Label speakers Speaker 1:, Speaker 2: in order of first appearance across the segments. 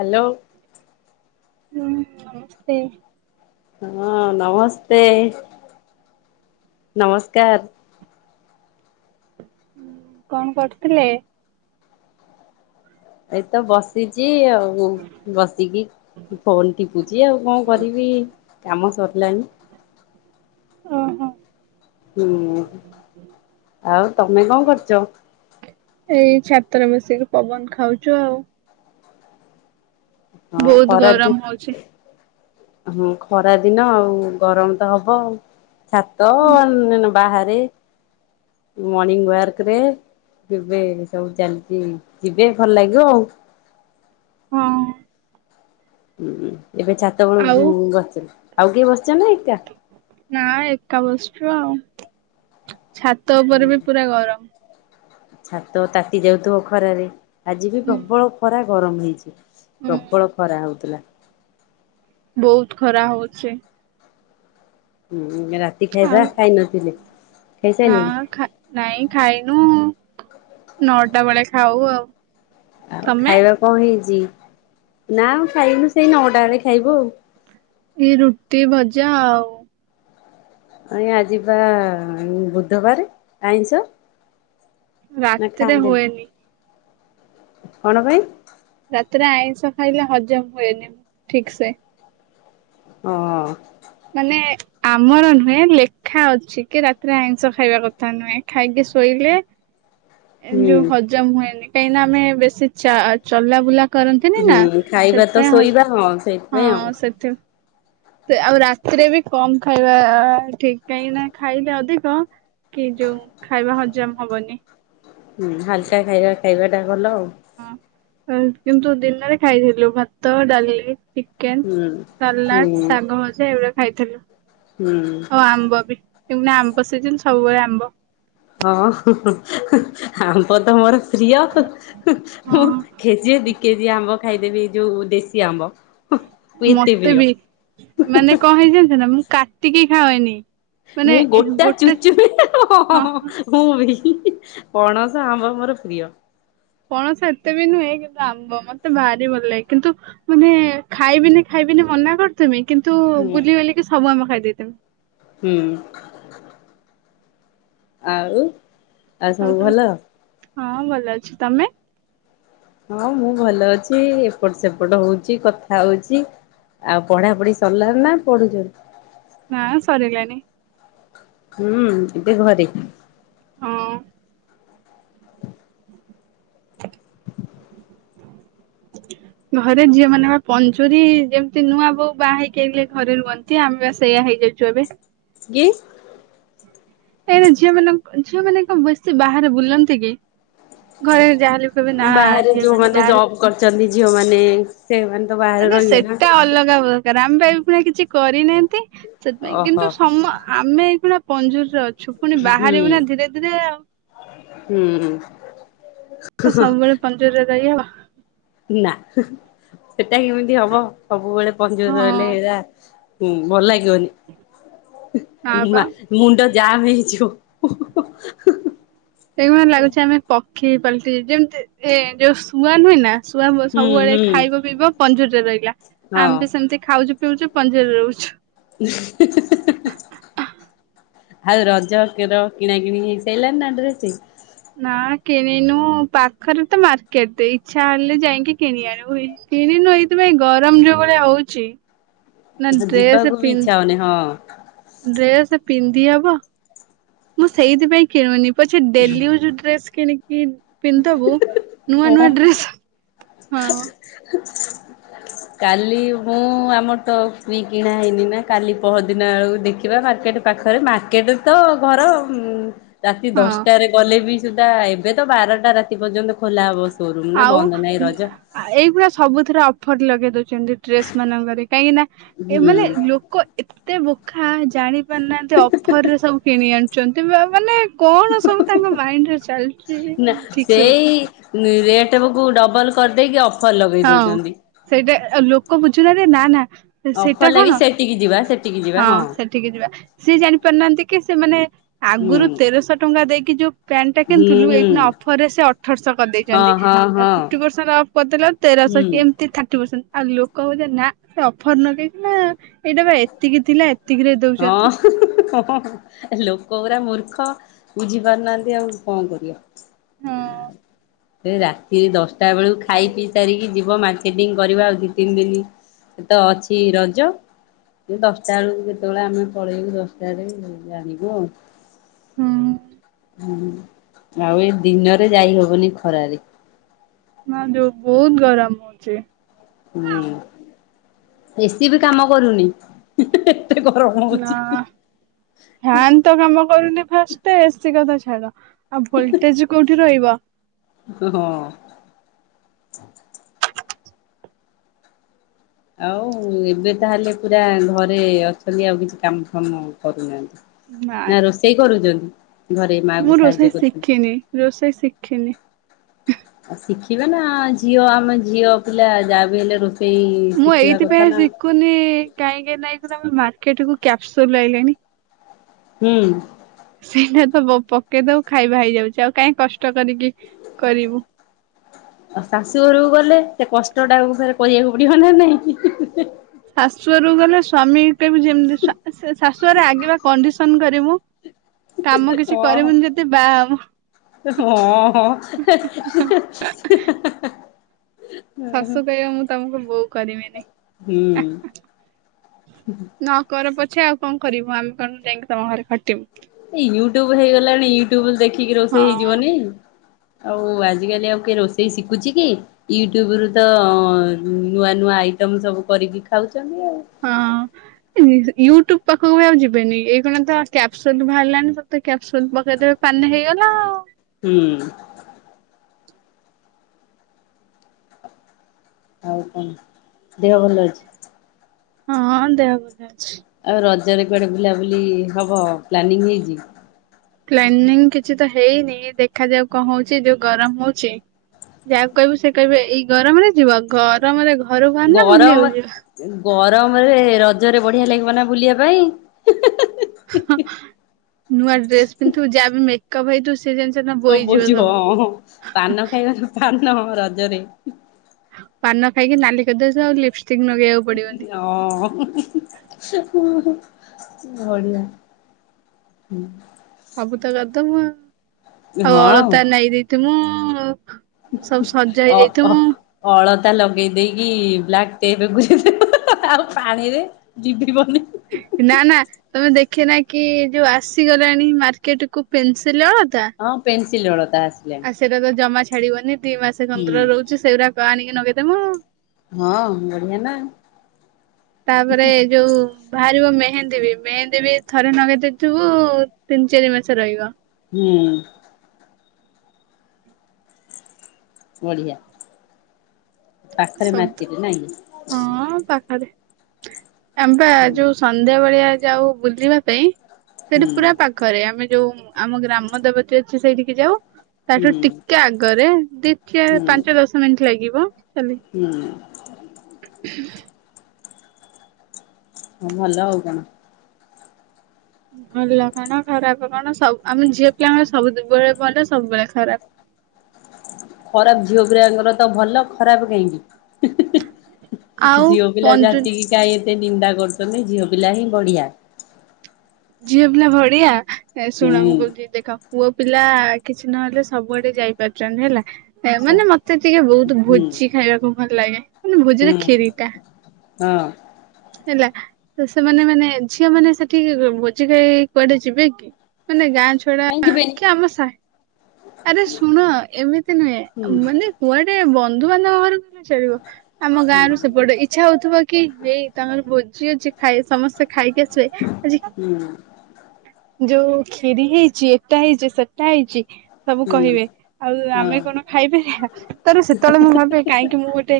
Speaker 1: Hello.
Speaker 2: ହଁ ସେ
Speaker 1: ହଁ ନମସ୍ତେ, ନମସ୍କାର।
Speaker 2: କଣ କରୁଥିଲେ?
Speaker 1: ଏଇ ତ ବସିଚି। ଚି ଆଉ ବସିକି ଫୋନ୍ ଟିପୁଚି ଆଉ କଣ କରିବି କାମ ସରିଲାଣିି।
Speaker 2: ଓ ହୋ।
Speaker 1: ହୁଁ ଆଉ ତମେ କଣ କରୁଛ?
Speaker 2: ଏଇ ଛାତରେ ମିଶିକି ପବନ ଖାଉଛୁ ଆଉ।
Speaker 1: ହଁ
Speaker 2: ବହୁତ
Speaker 1: ଖରା ଦି
Speaker 2: ଗରମ ହଉଛି।
Speaker 1: ହଁ ଖରା ଦିନ ଆଉ ଗରମ ତ ହବ ଆଉ। ଛାତ ବାହାରେ ମର୍ଣିଙ୍ଗ ୱାକ ରେ କେବେ ସବୁ ଚାଲିଛି ଯିବେ ଭଲ ଲାଗିବ ଆଉ।
Speaker 2: ହଁ।
Speaker 1: ହୁଁ ହୁଁ। ଏବେ
Speaker 2: ଆଉ
Speaker 1: ଛାତବେଳୁ ଗଛ ଆଉ କିଏ ବ
Speaker 2: ନା ଏକା ବୁ ଶଛୁଆ ଆଉ। ଛାତ ଉପରେ ବି ପୁରା ଗରମ
Speaker 1: ଛାତ ତାତି ଯାଉଥିବ ଖରାରେ ଆଜି ବି
Speaker 2: ହୁଁ।
Speaker 1: ପ୍ରବଳ ଖରା। ଗରମ ହେଇଛି।
Speaker 2: ହୁଁ
Speaker 1: ପ୍ରବଳ ଖରା ହଉଥିଲା।
Speaker 2: ବହୁତ ଖରା ହଉଛି।
Speaker 1: ହୁଁ। ରାତି
Speaker 2: ଆଉ
Speaker 1: ଖାଇବା ଖାଇ ନଥିଲେ।
Speaker 2: ନା
Speaker 1: ଖାଇସାରିଲେଣି
Speaker 2: ଖାଇ ନାଇଁ ଖାଇନୁ। ନଅଟା ବେଳେ ଖାଉ ଆଉ।
Speaker 1: ଆଉ
Speaker 2: ତମେ?
Speaker 1: ଖାଇବା କଣ ହେଇଛି। ନା ଖାଇନୁ ସେଇ ନଅଟା ବଳେ ଖାଇବୁ ଆଉ।
Speaker 2: ଏଇ ରୁଟି ଭଜା ଆଉ।
Speaker 1: ଆଞା ଆ ଯିବା ବୁଧବାର ଆଇଁଷ ନା
Speaker 2: ରାତ୍ରରେ
Speaker 1: ଖାଆନ୍ତିନି
Speaker 2: ହଏନି
Speaker 1: କଣ ପାଇଁାଇ
Speaker 2: ରାାତରେ ଆଇଁଷ ଖାଇଲେ ହଜମ ହୁଏନି ମୁଁ ଠିକ ସେ
Speaker 1: ହଁ।
Speaker 2: ମାନେ ଆମର ନୁହେଁ ଲେଖା ଅଛି କି ରାତିରେ ଆଇଁଷ ଖାଇବା କଥା ନୁହେଁ ଖାଇକି ଶୋଇଲେ। ଏମ
Speaker 1: ହୁଁ
Speaker 2: ଯୋଉ ହଜମ ହୁଏନି କାହିଁକିନା ଆମେ ବେଶୀ ଚା ଚଲା ବୁଲା
Speaker 1: ହୁଁ ଖାଇବା ତ ଶୋଇବା ହଉଉ
Speaker 2: ହଁ
Speaker 1: ସେଇଥିପାଇଁ ଆଉ।
Speaker 2: ସେଥି ଆଉ ରାତିରେ ବି କମ ଖାଇବା ଠିକ କାହିଁକି ନା ଖାଇଲେ ଅଧିକ କି ଯୋଉ ଖାଇବା ହଜମ ହବନି।
Speaker 1: ଗଲ ଉଁ।
Speaker 2: ହଁ। କିନ୍ତୁ ଦିନରେ ଖାଇଥିଲୁ ଭାତ, ଡାଲି ଚିକେନ,
Speaker 1: ହୁଁ ହୁଁ
Speaker 2: ସାଲାଡ, ଶାଗ ଭଜା ଏଗୁଡା ଖାଇଥିଲୁ।
Speaker 1: ହୁଁ।
Speaker 2: ଆଉ ଆମ୍ବ ବି ଏଉନା ଆମ୍ବ ସେଜିନ ହୁଏ ଆମ୍ବ।
Speaker 1: ହଁ। ହ ତ ମୋର ପ୍ରିୟ ମୁଁ
Speaker 2: ହଁ।
Speaker 1: ଖଜିଏ ଦି କେଜି ଆମ୍ବ ଖାଇଦେବି। ଯୋଉ ଦେଶୀ ଆମ୍ବ। ମୁଁ ଏତେ
Speaker 2: ମତେ
Speaker 1: ପ୍ରିୟ।
Speaker 2: ବି। ମାନେ କଣ ହେଇଛି ଯାନିଚନା ମୁଁ କାଟିକି ଖାାଉଏନି।
Speaker 1: ମୁଁ ଗୋଟା ଚୁଚୁମି,
Speaker 2: ହଁ ହଁ
Speaker 1: ମୁଁ ବି ପଣସ ଆମ୍ବ ମୋର ପ୍ରିୟ।
Speaker 2: ପଣସ ଏତେ ବି ନୁହେଁ କିନ୍ତୁ ଆମ୍ବ ମତେ ଭାରି ଭଲଲାଗେ କିନ୍ତୁ ମାନେ ଖାଇବିନି ଖାଇବିନି ମନା କରୁଥିବି କିନ୍ତୁ
Speaker 1: ହୁଁ
Speaker 2: ବୁଲି ବାଲିକି ସବୁ ଆମ ଖାଇ ଦେତିନ
Speaker 1: ହୁଁ। ଆଉ- ଆଉ ସବୁ ଭଲ।
Speaker 2: ହଁ ଭଲ ଅଛି ତମେ?
Speaker 1: ହଁ ମୁଁ ଭଲ ଅଛି। ଏପଟ ସେପଟ ହଉଛି କଥା ହଉଛି ଆଉ ପଢା ପଢି ସରିଲା ନା ପଢୁଛନ୍ତି।
Speaker 2: ନାଁ ସରିଗଲାଣିି।
Speaker 1: ହୁଁ, ଏବେ ଘରେ।
Speaker 2: ହଁ- ଘରେ ଝିଅ ମାନେ ବା ପଞ୍ଚୁରୀ ଯେମିତି ନୂଆ ବୋଉ ବାହା ହେଇକ ଆଇଲେ ଘରେ ରୁହନ୍ତି ଆମେ ସେଇଆ ହେଇଯାଇଛୁ ଏବେ।
Speaker 1: ଗି
Speaker 2: ଏାଁ ଝିଅ ମାନଙ୍କ ଝିଅ ମାନେ କଣ ବେଶୀ ବାହାରେ ବୁଲନ୍ତି କି। ଘରେ ଯାହାହେଲେ କହିବେ ନା
Speaker 1: ବାହାରେ
Speaker 2: ଝିଅମାନେ
Speaker 1: ଯୋଉମାନେ
Speaker 2: ବାହାରେ
Speaker 1: ଜବ୍ କରିଛନ୍ତି ଝିଅମାନେ ସେମାନେ ତ ବାହାରେ
Speaker 2: ଏନା
Speaker 1: ରହିବେ ନା।
Speaker 2: ସେଟା ଅଲଗା ହ ରାମବାଇ ପୁଣି କିଛି କରିନାହାନ୍ତି। ସେଥିପାଇଁ
Speaker 1: ଓହୋ
Speaker 2: କିନ୍ତୁ ସମ ଆମେ ଏଇଖୁଣା ପଞ୍ଜୁର ରଜ ଶୁପୁଣି
Speaker 1: ହୁଁ
Speaker 2: ବାହାରିବୁ ନା ଧୀରେ ଧୀରେ ଆଉ
Speaker 1: ହୁଁ।
Speaker 2: ତ ସବୁବେଳେ ପଜୁରୀ ରେ ରହିହବ।
Speaker 1: ନା। ଏଟା କେମିତି ହବ ସବୁବେଳେ ପଞ୍ଜୁରୀ ରେ ରହଲେ
Speaker 2: ହଁ
Speaker 1: ହେରା ହୁଁ ଭଲ ଲାଗିବନି।
Speaker 2: ହଁ
Speaker 1: ହୁଁ ହୁଁ
Speaker 2: ପା।
Speaker 1: ହା ମୁଣ୍ଡ ଯାହା ହେଇଛୁ-
Speaker 2: ଏଇମିତି ଲାଗୁଛି ଆମେ ପ ଖି ପାଲଟି ଯେମିତି ଏ ଯୋଉ ଶୁଆ ନୁଏ ନା ଶୁଆ
Speaker 1: ହୁଁ
Speaker 2: ସବୁବେଳେ
Speaker 1: ହୁଁ
Speaker 2: ଖାଇବ ପିଇବ ପଞ୍ଜୁରରେ ରହଲା
Speaker 1: ହଁ।
Speaker 2: ଆମେ ଭି ସେମିତି ଖାଉଛୁ ରହୁଛୁ ପଞ୍ଜୁରୀରେ ରହୁଛୁ।
Speaker 1: [inaudible] ଆଉ ରଜକର କିଣା କିିଣି ହେଇସଇିଲଣିି ନା ଡ୍ରେସ।
Speaker 2: ନା କିଣିନୁ ପାଖରେ ତ ମାର୍କେଟ ଇଚ୍ଛା ହେଲେ ଯାଇକି କିଣି ଆଣିବୁ କିଣିନୁ ଏଇଥିପାଇଁ ଗରମ ଯୋଉଭଳିଆ ହଉଛି। ନା ଡ୍ରେସ
Speaker 1: ଜିବାକୁ ବି ଇଚ୍ଛା
Speaker 2: ପିନ୍ଧି
Speaker 1: ହଉନି ହଁ। ହଁ।
Speaker 2: ଡ୍ରେସ ପିନ୍ଧି ହବ ମୁଁ ସେଇଥିପାଇଁ କିଣୁନି। ପଛେ ଦେଲି ଉଜ ଡ୍ରେସ୍ କିଣିକି କି ପିନ୍ତାବୁ ନୂଆ ନୂଆ ଡ୍ରେସ୍ ହଁ।
Speaker 1: କାଲି ମୁଁ ଆମ [unintelligible] କିଣା ହେଇନି ନା କାଲି ପହର ଦିନ ଆଡ଼କୁ ଦେଖିବା ମାର୍କେଟ ପାଖରେ ମାର୍କେଟରେ ତ ଘର। ରାତି
Speaker 2: ହଁ
Speaker 1: ଦଶଟାରେ ଗଲେ ବି ସୁଧା ଏବେ ତ ବାରଟା ରାତି ପର୍ଯ୍ୟନ୍ତ ଖୋଲା ହବ। ସୋରୁମ ନା
Speaker 2: ଆଉ
Speaker 1: ବନ୍ଦ ନାହିଁ ରଜ
Speaker 2: ଏଇଭଳିଆ ସବୁଥିଥରେ ଅଫର ଲଗେଇ। ଡ୍ରେସ ମାନଙ୍କରେ କାହିଁକି ନା ଏ
Speaker 1: ହୁଁ
Speaker 2: ମାନେ ଲୋକ ଏତେ ବୋକା ଜାଣି ଜାଣିପାରୁନାହାନ୍ତି ଅଫର ରେ ସବୁ କିଣି ଆଣି ମାନେ କଣ ସବୁ ତାଙ୍କ ମାଇଣ୍ଡ ର ଚାଲ
Speaker 1: ନା ସେଇରେ। ତେବେକୁ ଡବଲ୍ କରିଦେଇକି ଅଫ୍।
Speaker 2: ହଁ ସେଇଟା ଲୋକ ବୁ ଚୁନ ରେ ନା ନା।
Speaker 1: ଅଫର
Speaker 2: ସେଇଟା
Speaker 1: ଲାଗି
Speaker 2: କଣ
Speaker 1: ସେଠିକି ଯିବା ସେଠିକି ଯିବା
Speaker 2: ହଁ ସେଠିକି ଯିବା ସିଏ ଜାଣିପାରୁନାହାନ୍ତି କି ସେମାନୋନେ
Speaker 1: ହୁଁ
Speaker 2: ଆଗରୁ ତେରଶହ ଟଙ୍କା ଦେଇକି ଯୋଉ ପ୍ୟାଣ୍ଟ ଟା
Speaker 1: ହୁଁ
Speaker 2: କିଣିଥିଲୁ ଏଇ
Speaker 1: ହୁଁ।
Speaker 2: ଅଫରରେ ସେ ଅଠରଶହ
Speaker 1: ହଁ
Speaker 2: କରିଦେଇଛନ୍ତି।
Speaker 1: ହଁ ହଁ
Speaker 2: ଫିପ୍ଟି ପରସେଣ୍ଟ ଅଫ କରିଦେଲା ଠୁ ସ
Speaker 1: ହୁଁ।
Speaker 2: କେମିତି ଥା ପ୍ଟି ପେସେଣ୍ଟ ଆଉ ଲୋକ ହଉ ନା ସେ ଅଫର ନକେଇ ନା ଏଇଟା ବା ଏତିକି ଥିଲା ଏ
Speaker 1: ହଁ ହୁ ହଁ ହଁ ହ୍ୟାଲୋ। କଉରା ମୂର୍ଖ ବୁଝି ପାରୁନାହାନ୍ତି ଆଉ କଣ କରିବ।
Speaker 2: ହଁ
Speaker 1: ଆ ସେ ରାତିରେ ଦଶଟା ବେଳକୁ ଖାଇ ପିଇ ସାରିକି ଯିବ ମାର୍କେଟିଂ କରିବା ଆଉ ଦି ତିନି ଦିନ ତ ଅଛି ରଜ ଦଶଟା ବେଳକୁ ସେତେବେଳେ ଆମେ ପଳେଇବୁ ଦଶଟାରେ ଜାଣିବୁ ଆଉ।
Speaker 2: ହୁଁ।
Speaker 1: ହୁଁ ଆଉ ଏଇ ଦିନରେ ଯାଇ ହବନି ଖରାରେ।
Speaker 2: ମା ଯଉ ବହୁତ ଗରମ ହଉଛି
Speaker 1: ବେଶୀ ବି କାମ କରୁନି ହଁ ହିଁ।
Speaker 2: ନା ଫ୍ୟାନ୍ ତ କାମ କରୁନି ଫାଷ୍ଟଟେ ଏ ସେ କଥା ଛାଡ ଆଉ ଭୋଲଟେଜ କୋଉଠି ରହିବ [inaudible]
Speaker 1: ଓ ହଁ। ଆଉ ଏବେ ତାହେଲେ ପୁରା ଘରେ ଅଛନ୍ତି ଆଉ କିଛି କାମ ଫାମ କରୁନାହାନ୍ତି।
Speaker 2: ନାଇଁ
Speaker 1: ନା ରୋଷେଇ କରୁଛନ୍ତି? ଘରେ ମା କୁ
Speaker 2: ମୁଁ
Speaker 1: ସାହାଯ୍ୟ
Speaker 2: ରୋଷେଇ
Speaker 1: କରୁଛନ୍ତି।
Speaker 2: ଶିଖିନି ରୋଷେଇ ଶିଖିନି
Speaker 1: ଶିଖିଵା ନା ଝିଅ ଆମ ଝିଅ ପିଲା ଯାହା ବି ହେଲେ ରୋଷେଇ
Speaker 2: ମୁଁ
Speaker 1: ଶିଖିବା କଥା
Speaker 2: ଏଇଥିପାଇ
Speaker 1: ନା।
Speaker 2: ଶିଖୁନି କାହିଁକି ନାଇଁ ପୁରା ମାର୍କେଟକୁ କ୍ୟାପସୁଲ ଆଇଲାଣି
Speaker 1: ହୁଁ।
Speaker 2: ସେଇଟା ତ ପ ପକେଇ ଦେବୁ ଖାଇବା ହେଇଯାଉଛି ଆଉ କାଇହିଁ କଷ୍ଟ କରିକି କରିବୁ।
Speaker 1: ଆଉ ଶାଶୁ ଘରକୁ ଗଲେ ସେ କଷ୍ଟଟାକୁ ପରେ କରିବାକୁ ପଡିବ ନା ନାଇଁ
Speaker 2: ଶାଶୁ ଘରୁ ଗଲେ ସ୍ଵାମୀ କେ ବି ଯେମିତି ସ୍ୱା ସେ ଶାଶୁ ଘରେ ଆଗେ ଵା କଣ୍ଡିସନ କରିମୁ କାମ କିଛି କରିବୁନି
Speaker 1: ହଁ
Speaker 2: ଯଦି ବାହା ହେବୁ
Speaker 1: ହଁ
Speaker 2: ଶାଶୁ କହିବା ମୁଁ ତମକୁ ବହୁ କରିବିନି
Speaker 1: ହୁଁ।
Speaker 2: ଛେ ଆଉ କଣ କରିବୁ ଆମେ କଣ ଯାଇକି ତମ ଘରେ ଖଟିବୁ।
Speaker 1: ଏଇ ୟୁଟ୍ୟୁବ ହେଇଗଲାଣି ୟୁଟ୍ୟୁବ ଦେଖି କି ରୋଷେଇ
Speaker 2: ହଁ
Speaker 1: ହେଇଯିବନି? ଆଉ ଆଜିକାଲି ଆଉ କିଏ ରୋଷେଇ ଶିଖୁଛି କି ୟୁଟ୍ୟୁବ ରୁ ତ ନୂଆ ନୂଆ ଆଇଟମ ସବୁ କରିକି ଖାଉଛି ଦାମି ଆଉ।
Speaker 2: ହଁ। ୟୁଟ୍ୟୁବ ପାଖକୁ ବି ଆଉ ଯିବେନି ଏଇ କଣ ତ କ୍ୟାପସନ୍ ବାହାରିଲାନି ତ କ୍ୟାପସନ୍ ପକେଇଦେବେ ପାଣିରେ ହେଇଗଲା ଆଉ।
Speaker 1: ହୁଁ। ଆଉ କଣ ଦେହ ଭଲ ଅଛି?
Speaker 2: ହଁ ଦେହ ଭ ଆଛ୍
Speaker 1: ଆଉ ରଜରେ କୁଆଡେ ବୁଲାବୁଲି ହବ ପ୍ଲାନିଂ ହେଇଛି?
Speaker 2: ପ୍ଲାନିଂ କିଛି ତ ହେଇନି ଦେଖାଯାଉ କଣ ହଉଛି ଯୋଉ ଗରମ ହଉଛି ଯାହାକୁ କହିବ ସେ କହିବେ ଏଇ ଗରମରେ ଯିବ, ଗରମରେ ଘରୁ ବାହରନା
Speaker 1: ଗରମ
Speaker 2: ବୁଲିବାକୁ ଯିବ?
Speaker 1: ଗରମରେ ରଜରେ ବଢିଆ ଲାଗିବ ନା ବୁଲିବା ପାଇଁ ହିଁ ହିଁ ହିଁ।
Speaker 2: ନୂଆ ଡ୍ରେସ୍ ପିନ୍ଧିଥିବୁ ଯାହା ବି ମେକପ୍ ହେଇଥିବୁ ସେ ଜିନିଷ
Speaker 1: ସବୁ
Speaker 2: ବୋଇଯିବ
Speaker 1: ବୋହି ଯିବ
Speaker 2: ସବୁ
Speaker 1: ହଁ ପାନ ଖାଇବା ତ ପାନ ହଁ ରଜରେ।
Speaker 2: ପାନ ଖାଇକି ନାଲି କରିଦେଇଥିବା ଆଉ ଲିପ୍ସ
Speaker 1: ହଁଅ ହ ହୁ ହ ହଁ। ଘଡ଼ିଆ ହୁଁ
Speaker 2: ବୁତ ଗଦମାଉ ଆଉ ଅଳତା ନାଇଦେଇ ତ ମୁଁ
Speaker 1: ଅ-ଅ-ଅଳତା ଲଗେଇ ଦେଇ କି? ଲାଗତେ ଏବେ ବୁଝୁଛୁ। [unintelligible] ଆଉ ପାଣିରେ ଯିଭି ଭନି।
Speaker 2: ନା ନା ତମେ ଦେଖେ ନା କି ଯୋଉ ଆସିଗଲାଣି ମାର୍କେଟ କୁ ପେନସ୍ ସିଲଅତା
Speaker 1: ଚିଲଳ
Speaker 2: ଆ ସେଇଟା ତ ଜମାଛା ଛାଡ଼ିବନି। ଦି ମାସ
Speaker 1: ହୁଁ।
Speaker 2: ପନ୍ଦର ରହୁଛି ସେଗୁରାକ ପା ଆଣିକି ନଗେଇଦେମ -ଅ।
Speaker 1: ହଁ ବଢ଼ିଆ ନା।
Speaker 2: ତାପରେ ଯୋଉ ବାହାରିବ ମେହେନ୍ଦୀ ବି ମେହେନ୍ଦୀ ବି ଥରେ ନଗେଇ ଦେଇଥିବୁ ତିନି ଚାରି ମାସ ରହିବ।
Speaker 1: ହୁଁ। ବଢ଼ିଆ। ପାଖରେ
Speaker 2: ଶବ୍ଦ
Speaker 1: ମାର୍କେଟେ ନାଇଁକି?
Speaker 2: [inaudible] ଆମ୍ ପା ଯୋଉ ସନ୍ଧ୍ୟା ବଳିଆ ଯାଉ ବୁଲିବା ପାଇଁ ସେଠି
Speaker 1: ହୁଁ
Speaker 2: ପୁରା ପାଖରେ ଆମେ ଯୋଉ ଆମ ଗ୍ରାମ ଦେବତୀ ଅଛି ସେଇଠିକି ଯାଉ। ତାଠୁ
Speaker 1: ହୁଁ
Speaker 2: ଟିକେ ଆଗରେ ଦିି ଚାର୍ ପାଞ୍ଚ ଦଶ ମିନଟି ଲାଗିବ। ଚାଲି
Speaker 1: ହୁଁ। ହ ମହଲା ହଉଗଣ
Speaker 2: ଭଲ କଣ ଖରାପ କଣ ସବୁ ଆମେ ଝିଅ ପିଲାଙ୍କ ସବୁବେଳେ ବଲେ ସବୁବେଳେ ଖରାପ
Speaker 1: ଖରାପ ଝିଅ ପିଲା ଙ୍କର ତ ଭଲ ଖରାପ କାହିଁକି?
Speaker 2: ଆଉ
Speaker 1: ଜଝିଓ ପିଲ
Speaker 2: ପଞ୍ଜୁ
Speaker 1: ଯନ୍ତି କି କ ସେ ନିନ୍ଦା କରୁଛନ୍ତିଛନ୍ତି ଝିଅ ପିଲା ହିଁ ବଢିଆ।
Speaker 2: ଝିଅ ପିଲା ଭଢିଆ ହେ ଶୁଣ
Speaker 1: ହୁଁ
Speaker 2: ଗୁଲଦ ଦେଖା ପୁଅ ପିଲା କିଛି ନହେଲେ ସବୁଆଡେ ଯାଇପାରୁଛନ୍ତି ହେଲା ମାନେ
Speaker 1: ସବୁ
Speaker 2: ମତେ ଟିକେ ବହୁତ
Speaker 1: ହୁଁ
Speaker 2: ଭୋଜି ଖାଇବାକୁ ଭଲ ଲାଗେ ମାନେ ଭୋଜିରେ
Speaker 1: ହୁଁ
Speaker 2: କ୍ଷିରୀ ଟା
Speaker 1: ହଁ
Speaker 2: ହେଲା, ତ ସେମାନେ ମାନେ ଝିଅ ମାନେ ସେଠି ଭୋଜି ଖାଇ କୁଆଡେ ଯିବେ କି ମାନେ ଗାଁ ଛଡା
Speaker 1: କାହିଁ ଯିବେନି
Speaker 2: କି ଆମ ସାହି, ଆରେ ଶୁଣ ଏମିତି ନୁହେଁ
Speaker 1: ହୁଁ
Speaker 2: ମାନେ କୁଆଡେ ବନ୍ଧୁବାନ୍ଧବ। ଚଳିବ। ଆମ
Speaker 1: ହୁଁ
Speaker 2: ଗାଁରୁ ସେପଟେ ଇଚ୍ଛା ହଉଥିବ କି ହେଇ ତମର ହଉଛି ଖାଇ ସମସ୍ତେ ଖାଇକି ଆସିବେ ଆଜି
Speaker 1: ହୁଁ
Speaker 2: ଯୋଉ କ୍ଷୀରି ହେଇଛି ଏଟା ହେଇଛି ସେଟା ହେଇଛି ସବୁ
Speaker 1: ହୁଁ
Speaker 2: କହିବେ ଆଉ
Speaker 1: ହଁ
Speaker 2: ଆମେ କଣ ଖାଇପାରିଆ। ତ ସେତେବେଳେ ମୁଁ ଭାବେ କାହିଁକି ମୁଁ ଗୋଟେ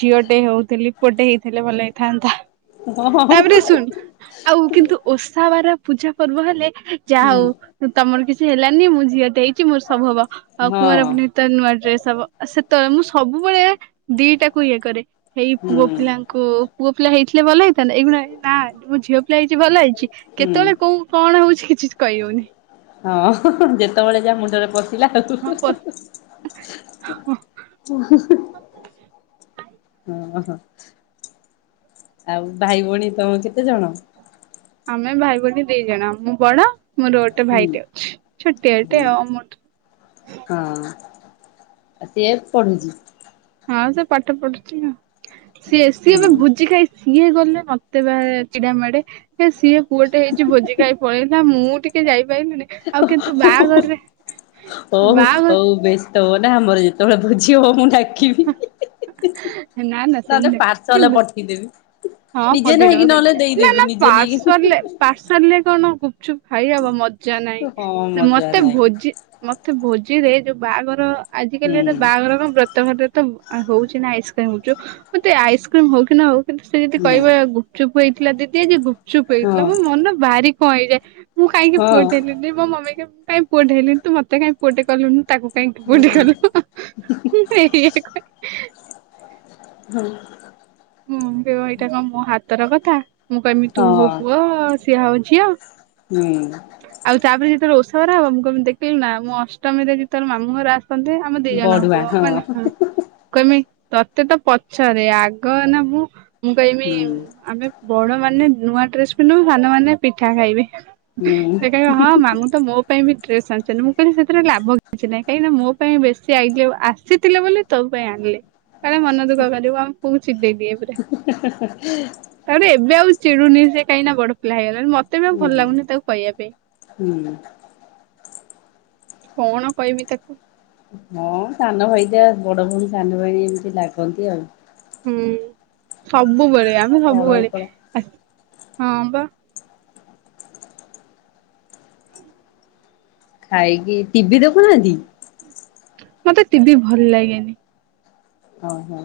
Speaker 2: ଝିଅ ଟେ ହଉଥିଲି ଗୋଟେ ହେଇଥିଲେ ଭଲ ହେଇଥାନ୍ତା।
Speaker 1: ହଁ ହଁ
Speaker 2: ତାପରେ ଶୁଣ, ଆଉ କିନ୍ତୁ ଓଷା ବାର ପୂଜା ପର୍ବ ହେଲେ ଯାହା
Speaker 1: ହୁଁ
Speaker 2: ହଉ ତମର କିଛି ହେଲାନି ମୁଁ ଝଅଟେ ମୋର ସବୁ ହବ। ଆଉ
Speaker 1: ହଁ
Speaker 2: କୁଆଁର ପୁନେଇ ତ ନୂଆ ଡ୍ରେସ ହବ ସେତେବେଳେ ମୁଁ ସବୁବେଳେ ଏଇଆ ଦିଟା କୁ ଇଏ କରେ ହେଇ ପୁଅ
Speaker 1: ହୁଁ
Speaker 2: ପିଲାଙ୍କୁ ପୁଅ ପିଲା ହେଇ ଥିଲେ ଭଲ ହେଇଥାନ୍ତା, ଏ ନା ମୁଁ ଝିଅ ପିଲା ହେଇଛି ଭଲ ହେଇଛି
Speaker 1: ହୁଁ
Speaker 2: କେତେବେଳେ କଣ ହଉଛି କିଛି କହିହଉନି।
Speaker 1: ହଁ, ଯେତେବେଳେ ଯା ମୁଣ୍ଡରେ ଲା ଆଉ
Speaker 2: ହଁ ପ [unintelligible]
Speaker 1: ହଁ - ହଁ, ଆଉ ଭାଇ ଭଉଣୀ ତମେ କେତେ ଜଣ?
Speaker 2: ଆମେ ଭାଇ ଭଉଣୀ ଦି ଜଣ। ମୁଁ ବଡ ମୋର ଗୋଟେ
Speaker 1: ହୁଁ
Speaker 2: ଭାଇଟେ ଅଛି ଛୋଟିଆଟେ
Speaker 1: ହୁଁ
Speaker 2: ଆଉ ମୋ
Speaker 1: ହଁ ଆଉ ସିଏ ପଢୁଛି।
Speaker 2: ହଁ ସେ ପାଠ ପଢୁଛି ସିଏ ସିଏ
Speaker 1: ହୁଁ
Speaker 2: ଏବେ ଭୋଜି ଖାଇ ସିଏ ଗଲେ ମତେ ବା ଚିଡା ମାଡେ। ହେ ସିଏ ପୁଅଟେ ହେଇଛି ଭୋଜି ଖାଇ ପଳେଇ ନା ମୁଁ ଟିକେ ଯାଇବି ପାଇିଲୁଣି ଆଉ କିନ୍ତୁ ବାହାଘରରେ
Speaker 1: ହଉ ହଉ
Speaker 2: ବାହାଘର
Speaker 1: ବେଶ ତବ ା ମର ଯେତବେ ବୁଝିବ ମୁଁ ନା
Speaker 2: ନା ନା
Speaker 1: ନହେଲେ
Speaker 2: ସେମିତି ନାଇଁ
Speaker 1: ପାର୍ସଲ
Speaker 2: ଯୋଉ
Speaker 1: ପଠେଇଦେବି
Speaker 2: ହଁ
Speaker 1: ନିଜେ
Speaker 2: ପଧର
Speaker 1: ନାହିଁକି
Speaker 2: ବଧ
Speaker 1: ନହେଲେ
Speaker 2: ନା
Speaker 1: ଦେଇଦେବି
Speaker 2: ନା
Speaker 1: ନିଜେ ନେଇକି
Speaker 2: ପାର୍ସଲରେ ପାର୍ସଲ ରେ କଣ ଛୁ ଖାଇବାବ ମଜା ନାହିଁ
Speaker 1: ହଁ
Speaker 2: ସେ
Speaker 1: ମଜା
Speaker 2: ମତେ
Speaker 1: ନାଇଁ
Speaker 2: ଭୋଜି ମତେ ଭୋଜି ରେ ଯୋଉ ବାହାଘର ଆଜ
Speaker 1: ହୁଁ
Speaker 2: କାଲି ତ ବାହାଘର କଣ ବ୍ରତ ଘରରେ ତ ଆଉ ହଉଛି ନା ଆଇସ୍କ୍ରିମ ହଉଛି ମତେ ଆଇସ୍କ୍ରିମ ହଉ କି ନା ହଉ କି
Speaker 1: ହୁଁ।
Speaker 2: କହିବା ଗୁପଚୁପ ଇଥିଲା ଦିଦିଆ ଯୋଗୁ ସୁୁପ
Speaker 1: ହଁ
Speaker 2: ହେଇଥିଲା ମ ମନ ଭାରି ହଁଇ ଯୋ ମୁଁ ଖାଇକେ
Speaker 1: ହଁ
Speaker 2: ପୁଅଟଲି ଦ ମୋ ମାମେକେ କାଇଁ ପୁଅଟ ହେଲିି ତତ କାଇଁ ପୁଅଟେ କଲୁ ତାକୁ କାଇଁ କିପଟ
Speaker 1: ହୁଁ
Speaker 2: କଲୁ ମୁଁ ଏଇ କ
Speaker 1: ହଁ
Speaker 2: ହୁଁ ବ୍ୟବହାରତା କଣ ମୁଁ ହାତ ତର କଥା ମୁଁ କ ଆମ ତୁ ହ
Speaker 1: ହଁ।
Speaker 2: କୁ ଆ ସିଆ ହଉଛି ଆ
Speaker 1: ହୁଁ
Speaker 2: ଆଉ ତାପରେ ଯେତେଳେ ରୋଷ ଥରା ହବ ମୁଁ କେମିତି ଦେଖିଲି ନା ମୁଁ ଅଷ୍ଟମୀରେ ଯି ତୋ ମାମୁଁ ର ଆ ଆମ ଦି
Speaker 1: ବଢୁଆ
Speaker 2: ଜଣଙ୍କୁ
Speaker 1: ହଁ ହୁଁ
Speaker 2: ମାନେ କେମି ତତେ ତ ପଛରେ ଆଗ କନା ମୁୁ ମୁଁ କହିବି
Speaker 1: ହୁଁ
Speaker 2: ଆମେ ବଣ ମାନେ ନୂଆ ଡ୍ରେସ ପିନ୍ଧୁ ସାନ ମମାନେ ପିଠା ଖାଇବେ ସେ କ ହଁ ମାମୁଁ ତ ମୋ ପାଇଁ ବି ମୁଁ କହିଲି ସେଥିରେ ଲାଭ କିଛି ନାହିଁ କାହିଁକିନା ମୋ ପାଇଁ ବେଶୀ ଆଇ ଆସିଥିଲେ ବୋଲି ତୋ ପାଇଁ ଆଣିଲି। କଳେେ ମନ ଦୁଖ କଲି ଆ ଦେଇଦିଏ ପରେ ତାରେ ଏବେ ଆଉ ଚିୁନି ସୋହିଁକି ବଡ ପିଲା ହେଇଯଛି। ମତେ ବି ଆଉ ଭଲ
Speaker 1: ହୁଁ।
Speaker 2: ଲାଗୁନି ତାକୁ କହିବା ପାଇଁ
Speaker 1: ହୁଁ
Speaker 2: କଣ କହିବି ତାକୁ
Speaker 1: ହଁ ସାନ ଭାଇଟ ବଡ ଭଉଣୀ ସାନ ଭାଇଣୀ ଏମିତି ଲାଗନ୍ତି ଆଉ।
Speaker 2: ହୁଁ ସବୁବେଳେ ଆମେ
Speaker 1: ତଳ
Speaker 2: ସବୁବେଳେ
Speaker 1: ଉପଳ
Speaker 2: ଆ ହଁ ବା।
Speaker 1: ଖାଇକି ଟିଭିି ଦେଖୁନାହାନ୍ତି।
Speaker 2: ମତେ ଟିଭି ଭଲ ଲାଗେନି
Speaker 1: ହଁ ହୋ।